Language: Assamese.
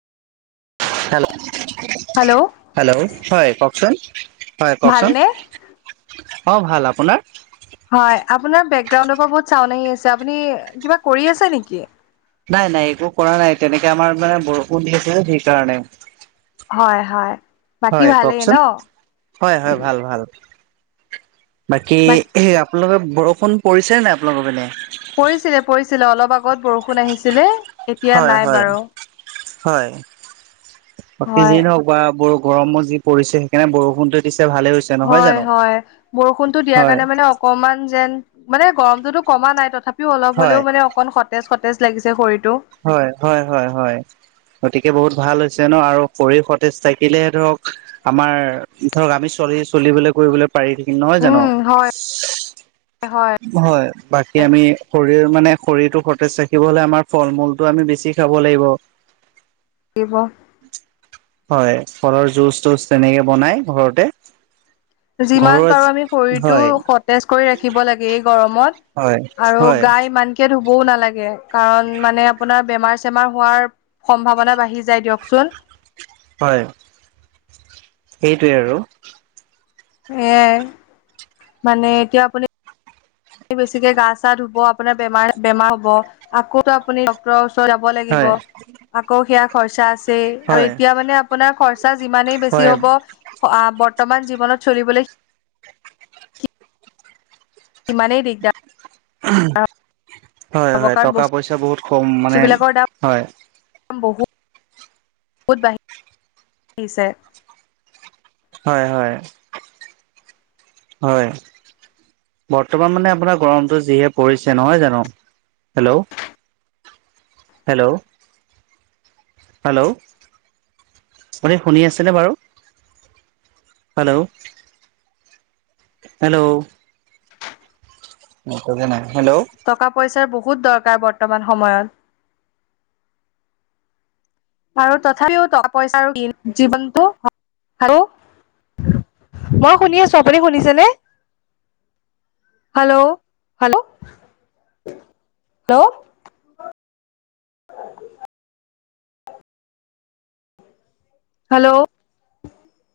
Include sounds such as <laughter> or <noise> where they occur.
হেল্ল' হেল্ল' হয় কওকচোন। হয় কওকচোন ভালনে? অ', ভাল আপোনাৰ। হয় আপোনাৰ বেকগ্ৰাউণ্ডৰ পৰা বহুত ছাউণ্ড আহি আছে আপুনি কিবা কৰি আছে নেকি? নাই নাই, একো কৰা নাই, তেনেকে আমাৰ মানে বৰষুণ দি আছিল যে সেই কাৰণে। হয় হয়। বাকী হয়, ভালেই ন? কওকচোন, হয়, হয়, ভাল ভাল। বাকী বাক এ আপোনালোকৰ বৰষুণ পৰিছে নাই? আপোনালোকৰ পিনে? পৰিছিলে পৰিছিলে, অলপ আগত বৰষুণ আহিছিলে। এতিয়া হয়, নাই হয়, বাৰু। হয়, বাকী হয় যি নহওক বা বৰ গৰমো যি পৰিছে, সেইকাৰণে বৰষুণ দি হয়, হয়, বৰষুণতটো দিয়াৰ হয় কাৰণে মানে অকমান যেন মানে গৰমতোতো কমা নাই, তথাপিও অলপ হয় হলেও মানে অকন সতেজ সতেজ লাগিছে শৰীৰ হয়, হয়, হয়, হয়, গতিকে বহুত ভাল হৈছে ন', আৰু শৰীৰ সতেজ থাকিলেহে ধৰক আমাৰ ধৰক আমি চলি চলিবলৈ কৰিবলৈ পাৰি থাকিম নহয় জানো। উম হয় হয় হয়, বাকী আমি শৰীৰ মানে শৰীৰটো সতেজ ৰাখিব হলে, আমাৰ ফল মূলতটো আমি বেছি খাব লাগিব। লাগিব। হয়, ফলৰ জুচ তুচ তেনেকে বনাই ঘৰতে যিমান ঘৰুৱা পাৰো আমি শৰীৰতটো হয় সতেজ কৰি ৰাখিব লাগে। হয় গৰমত আৰু হয় গা ইমানকে ধু বও নালাগে, কাৰণ মানে আপোনাৰ বেমাৰ চেমাৰ হোৱাৰ সম্ভাৱনা বাঢ়ি যায় দিয়কচোন। হয়, সেইটোৱে আৰু। এয়াই, মানে এতিয়া আপুনি বেছিকে গা চা ধুব, আপোনাৰ বেমাৰ বেমাৰ হ'ব, আকৌ আপুনি ডক <unintelligible> যাব লাগিব, হয় আকৌ সেয়া খৰচা আছেই, আৰু হয় এতিয়া মানে আপোনাৰ খৰচা চা যিমানেই হয় বেছি হ'ব, বৰ্তমান জীৱনত চলিবলৈ সিমানেই দিগদাৰ হয় হ'ব হয়, কাৰণ টকা পইচা বহুত কম মানে বস্তুবিলাকৰ হয়। বহুত বাহিছে। হয়, হয়, হয়। বৰ্তমান মানে আপোনাৰ গৰমটো যিহে পৰিছে নহয় জানো, হেল্ল'। হেল্ল'। হেল্ল, ' আপুনি শুনি আছেনে বাৰু? হেল্ল'। হেল্ল'। নেটৱৰ্কে নাই। হেল্ল' টকা পইচাৰ বহুত দৰকাৰ বৰ্তমান সময়ত। আৰু তথাপিও টকা পইচাৰ জীৱনটো <unintelligible> মই শুনি আছো, আপুনি শুনিছেনে? Hello, hello, ' hello. <inaudible> হেল্ল'।